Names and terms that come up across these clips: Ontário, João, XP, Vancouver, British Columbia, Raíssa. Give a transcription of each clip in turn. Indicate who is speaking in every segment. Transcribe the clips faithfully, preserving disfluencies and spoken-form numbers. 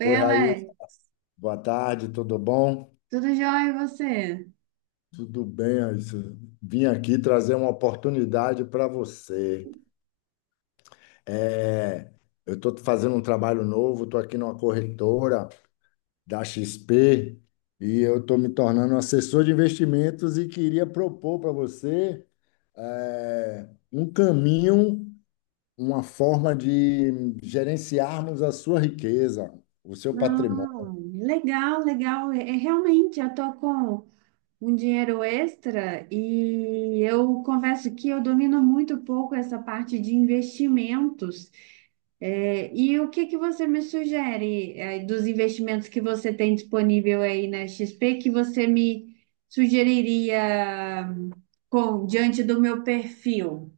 Speaker 1: Oi,
Speaker 2: Oi, Raíssa.
Speaker 1: Alex,
Speaker 2: Boa tarde, tudo bom?
Speaker 1: tudo jóia e você?
Speaker 2: Tudo bem, Raíssa. Vim aqui trazer uma oportunidade para você. É, eu estou fazendo um trabalho novo, estou aqui numa corretora da X P e eu estou me tornando um assessor de investimentos e queria propor para você é, um caminho, uma forma de gerenciarmos a sua riqueza, o seu patrimônio.
Speaker 1: Não, legal, legal. É, é, realmente, eu tô com um dinheiro extra e eu confesso que eu domino muito pouco essa parte de investimentos. É, e o que que você me sugere, é, dos investimentos que você tem disponível aí na X P que você me sugeriria com diante do meu perfil?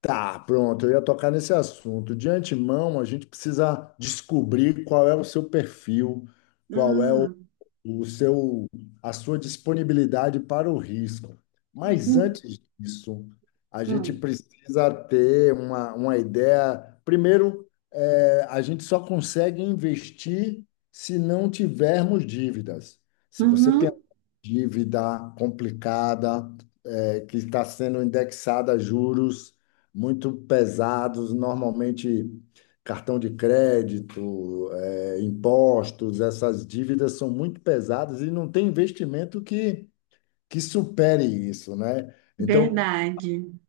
Speaker 2: Tá, pronto, eu ia tocar nesse assunto. De antemão, a gente precisa descobrir qual é o seu perfil, qual é o,
Speaker 1: Hum.
Speaker 2: o seu, a sua disponibilidade para o risco. Mas
Speaker 1: Hum.
Speaker 2: antes disso, a gente
Speaker 1: Hum.
Speaker 2: precisa ter uma, uma ideia. Primeiro, é, a gente só consegue investir se não tivermos dívidas. Se você tem
Speaker 1: Uhum.
Speaker 2: dívida complicada, é que está sendo indexada a juros muito pesados, normalmente cartão de crédito, eh, impostos, essas dívidas são muito pesadas e não tem investimento que, que supere isso, né? Então,
Speaker 1: Verdade.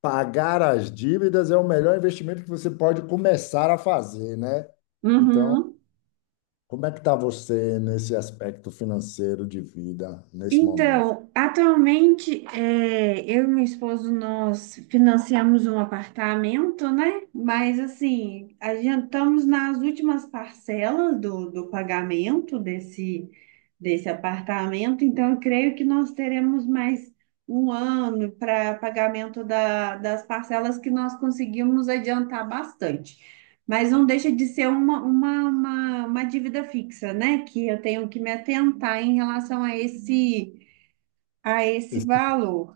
Speaker 2: pagar as dívidas é o melhor investimento que você pode começar a fazer, né? Então,
Speaker 1: Uhum.
Speaker 2: como é que está você nesse aspecto financeiro de vida, nesse momento?
Speaker 1: Então, atualmente, é, eu e meu esposo, nós financiamos um apartamento, né? Mas, assim, adiantamos nas últimas parcelas do, do pagamento desse, desse apartamento. Então, eu creio que nós teremos mais um ano para pagamento da- das parcelas que nós conseguimos adiantar bastante. Mas não deixa de ser uma, uma, uma, uma dívida fixa, né? Que eu tenho que me atentar em relação a esse, a esse valor.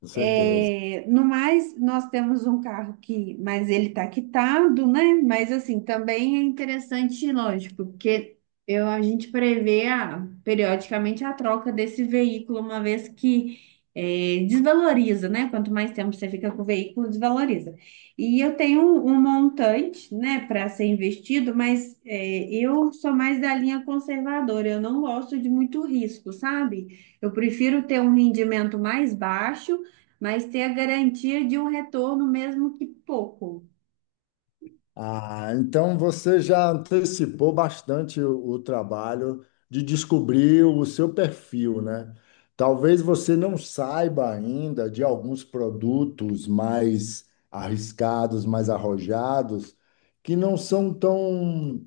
Speaker 2: Com certeza.
Speaker 1: É, no mais, nós temos um carro que, mas ele está quitado, né? Mas assim, também é interessante, lógico, porque eu, a gente prevê a- periodicamente a troca desse veículo, uma vez que é, desvaloriza, né? Quanto mais tempo você fica com o veículo, desvaloriza. E eu tenho um, um montante, né, para ser investido, mas é, eu sou mais da linha conservadora, eu não gosto de muito risco, sabe? Eu prefiro ter um rendimento mais baixo, mas ter a garantia de um retorno mesmo que pouco.
Speaker 2: Ah, então você já antecipou bastante o, o trabalho de descobrir o seu perfil, né? Talvez você não saiba ainda de alguns produtos mais arriscados, mais arrojados, que não são tão,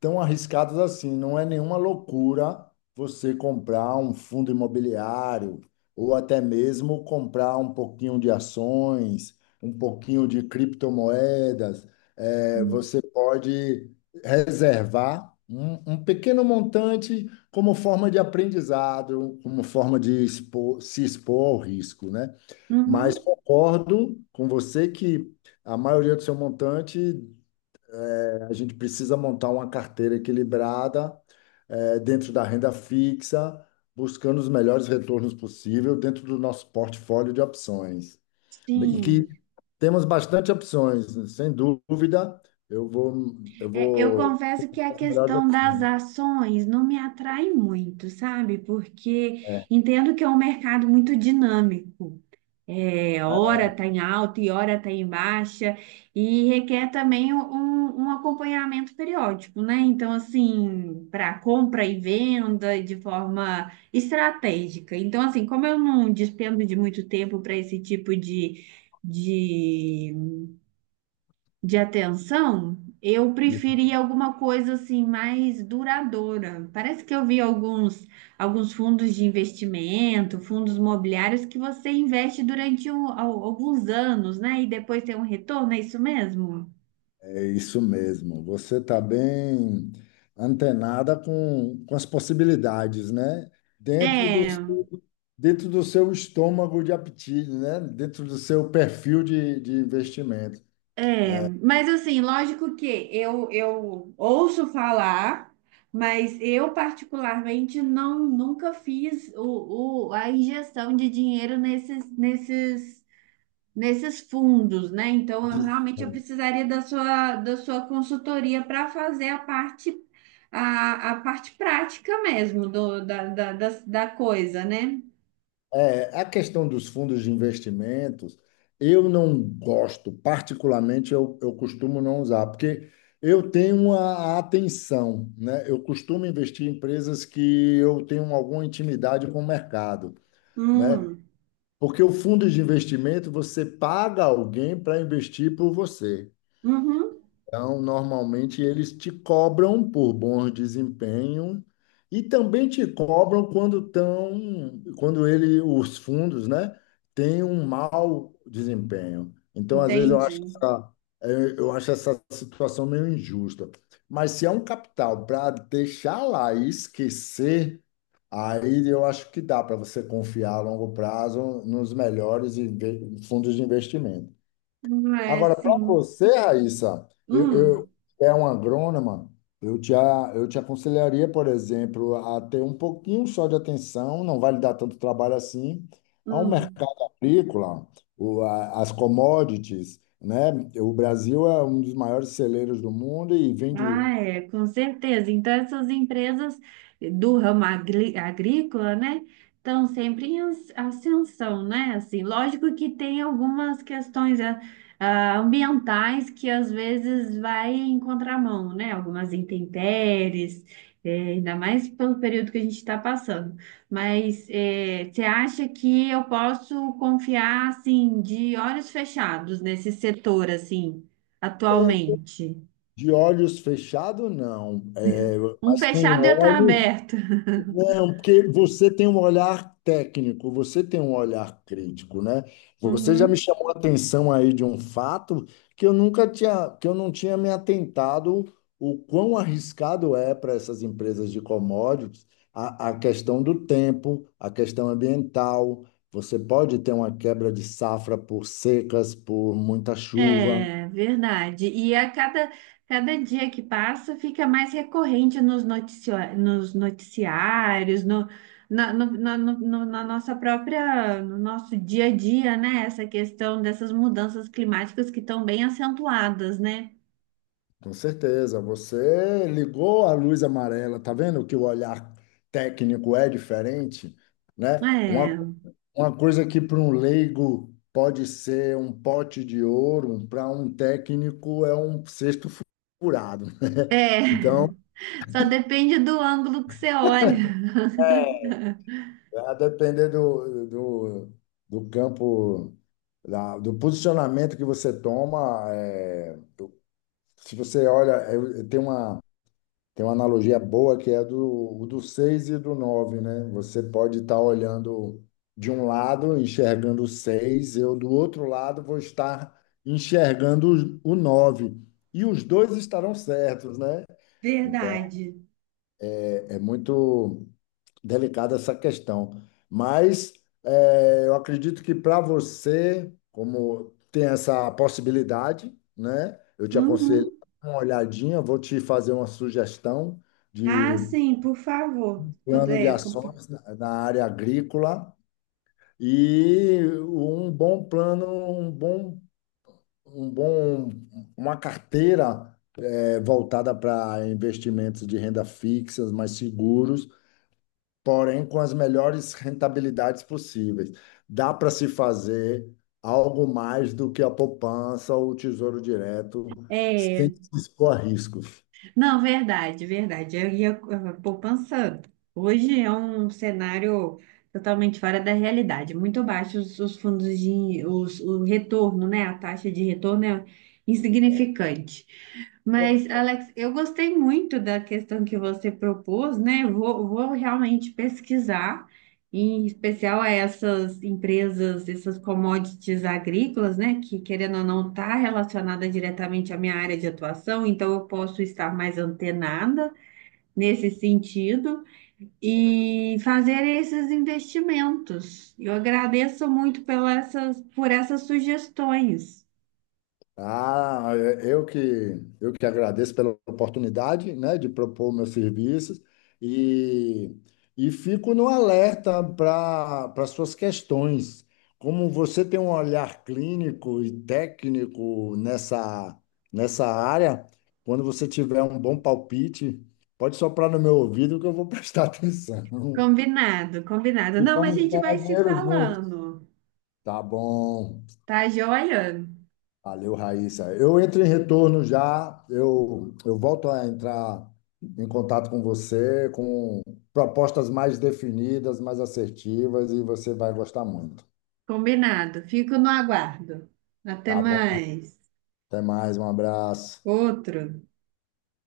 Speaker 2: tão arriscados assim. Não é nenhuma loucura você comprar um fundo imobiliário ou até mesmo comprar um pouquinho de ações, um pouquinho de criptomoedas. É,
Speaker 1: Hum.
Speaker 2: você pode reservar um, um pequeno montante como forma de aprendizado, como forma de expor- se expor ao risco, né? Mas
Speaker 1: Uhum.
Speaker 2: concordo com você que a maioria do seu montante, eh, a gente precisa montar uma carteira equilibrada, eh, dentro da renda fixa, buscando os melhores retornos possível dentro do nosso portfólio de opções. E que
Speaker 1: Sim.
Speaker 2: temos bastante opções, sem dúvida. Eu vou, eu
Speaker 1: É, eu
Speaker 2: vou.
Speaker 1: confesso que a
Speaker 2: As melhores
Speaker 1: questão das
Speaker 2: opções.
Speaker 1: ações não me atrai muito, sabe? Porque
Speaker 2: É,
Speaker 1: entendo que é um mercado muito dinâmico. É, hora está em alta e hora está em baixa, e requer também um, um um acompanhamento periódico, né? Então, assim, para compra e venda de forma estratégica. Então, assim, como eu não despendo de muito tempo para esse tipo de, de de atenção, eu preferia alguma coisa assim mais duradoura. Parece que eu vi alguns, alguns fundos de investimento, fundos imobiliários que você investe durante um- al- alguns anos, né? E depois tem um retorno, é isso mesmo?
Speaker 2: é isso mesmo. Você está bem antenada com, com as possibilidades, né? Dentro do,
Speaker 1: É,
Speaker 2: seu- Dentro do seu estômago de apetite, né? Dentro do seu perfil de, de investimento.
Speaker 1: é. Mas assim, lógico que eu, eu ouço falar, mas eu particularmente não nunca fiz o, o- a injeção de dinheiro nesses, nesses nesses fundos, né? Então, eu realmente eu precisaria da sua, da sua consultoria para fazer a parte, a, a parte prática mesmo do, da, da, da, da coisa, né?
Speaker 2: É, a questão dos fundos de investimentos, eu não gosto, particularmente eu, eu costumo não usar, porque eu tenho uma atenção, né? Eu costumo investir em empresas que eu tenho alguma intimidade com o mercado, né?
Speaker 1: Hum.
Speaker 2: Porque o fundo de investimento, você paga alguém para investir por você.
Speaker 1: Uhum.
Speaker 2: Então, normalmente eles te cobram por bom desempenho e também te cobram quando estão, quando ele, os fundos, né, têm um mau desempenho. Então, às vezes eu acho
Speaker 1: Entendi.
Speaker 2: essa, eh, eu acho essa situação meio injusta. Mas se é um capital para deixar lá e esquecer, aí eu acho que dá para você confiar a longo prazo nos melhores inve- fundos de investimento.
Speaker 1: Não é
Speaker 2: Agora, para
Speaker 1: assim.
Speaker 2: você, Raíssa, eu, eu
Speaker 1: Hum.
Speaker 2: que é uma agrônoma, eu te, a- eu te aconselharia, por exemplo, a ter um pouquinho só de atenção, não vai lhe dar tanto trabalho assim, a um
Speaker 1: Hum.
Speaker 2: mercado agrícola, o, a- as commodities, né? O Brasil é um dos maiores celeiros do mundo e vende
Speaker 1: Ah, é, com certeza. Então, essas empresas do ramo agri- agrícola, né, estão sempre em as- ascensão, né? Assim, lógico que tem algumas questões ah, ah, ambientais que às vezes vai em contramão, né? Algumas intempéries, eh, ainda mais pelo período que a gente está passando. Mas eh, você acha que eu posso confiar, assim, de olhos fechados nesse setor, assim, atualmente?
Speaker 2: de olhos fechados, não, é,
Speaker 1: Um
Speaker 2: mas com
Speaker 1: fechado e outro
Speaker 2: óleo.
Speaker 1: aberto.
Speaker 2: Não, porque você tem um olhar técnico, você tem um olhar crítico, né? Você já me
Speaker 1: Uhum.
Speaker 2: chamou a atenção aí de um fato que eu nunca tinha, que eu não tinha me atentado o quão arriscado é para essas empresas de commodities a, a questão do tempo, a questão ambiental. Você pode ter uma quebra de safra por secas, por muita chuva.
Speaker 1: É verdade. E a cada, cada dia que passa fica mais recorrente nos, noticio- nos noticiários, no, na, no- na- no- no- na nossa própria, no nosso dia a dia, né? Essa questão dessas mudanças climáticas que estão bem acentuadas, né?
Speaker 2: Com certeza, você ligou a luz amarela, tá vendo que o olhar técnico é diferente, né? Uma,
Speaker 1: É,
Speaker 2: uma coisa que para um leigo pode ser um pote de ouro, para um técnico é um cesto fu- furado,
Speaker 1: é,
Speaker 2: né? Então,
Speaker 1: só depende do ângulo que você olha.
Speaker 2: é, a depender do, do, do campo, da- do posicionamento que você toma, é, do- se você olha, eu- eu- tem uma. Tem uma analogia boa que é do, do seis e do nove, né? Você pode estar olhando de um lado, enxergando o seis, eu do outro lado vou estar enxergando o nove. E os dois estarão certos, né? Então,
Speaker 1: Verdade.
Speaker 2: é é muito delicada essa questão. Mas é, eu acredito que para você, como tem essa possibilidade, né? Eu te aconselho
Speaker 1: Uhum.
Speaker 2: uma olhadinha, vou te fazer uma sugestão
Speaker 1: Ah,
Speaker 2: de
Speaker 1: sim, por favor. Se
Speaker 2: plano de
Speaker 1: puder, compa-
Speaker 2: ações na na área agrícola e um bom plano, um bom, um bom, uma carteira eh, voltada para investimentos de renda fixa, mais seguros, porém com as melhores rentabilidades possíveis. Dá para se fazer algo mais do que a poupança ou o tesouro direto sem se expor a riscos.
Speaker 1: Não, verdade, verdade. Eu ia eh, poupança. Hoje é um cenário totalmente fora da realidade. Muito baixos os, os fundos de os, o retorno, né? A taxa de retorno é insignificante. Mas, Alex, eu gostei muito da questão que você propôs, né? Vou, vou realmente pesquisar em especial a essas empresas, essas commodities agrícolas, né, que querendo ou não está relacionada diretamente à minha área de atuação, então eu posso estar mais antenada nesse sentido e fazer esses investimentos. Eu agradeço muito pela essas, por essas sugestões.
Speaker 2: Ah, é- eu que, eu que agradeço pela oportunidade, né, de propor meus serviços e, e fico no alerta para para suas questões. Como você tem um olhar clínico e técnico nessa, nessa área, quando você tiver um bom palpite, pode soprar no meu ouvido que eu vou prestar atenção.
Speaker 1: Combinado, combinado.
Speaker 2: E
Speaker 1: Não, mas a
Speaker 2: vamos
Speaker 1: gente vai
Speaker 2: ganhar
Speaker 1: se
Speaker 2: dinheiro juntos.
Speaker 1: falando,
Speaker 2: Tá bom.
Speaker 1: tá joia?
Speaker 2: Valeu, Raíssa. Eu entro em retorno já, eu, eu volto a entrar em contato com você com propostas mais definidas, mais assertivas, e você vai gostar muito.
Speaker 1: Combinado. Fico no aguardo. Até
Speaker 2: Tá bom?
Speaker 1: mais.
Speaker 2: Até mais, um abraço.
Speaker 1: Outro.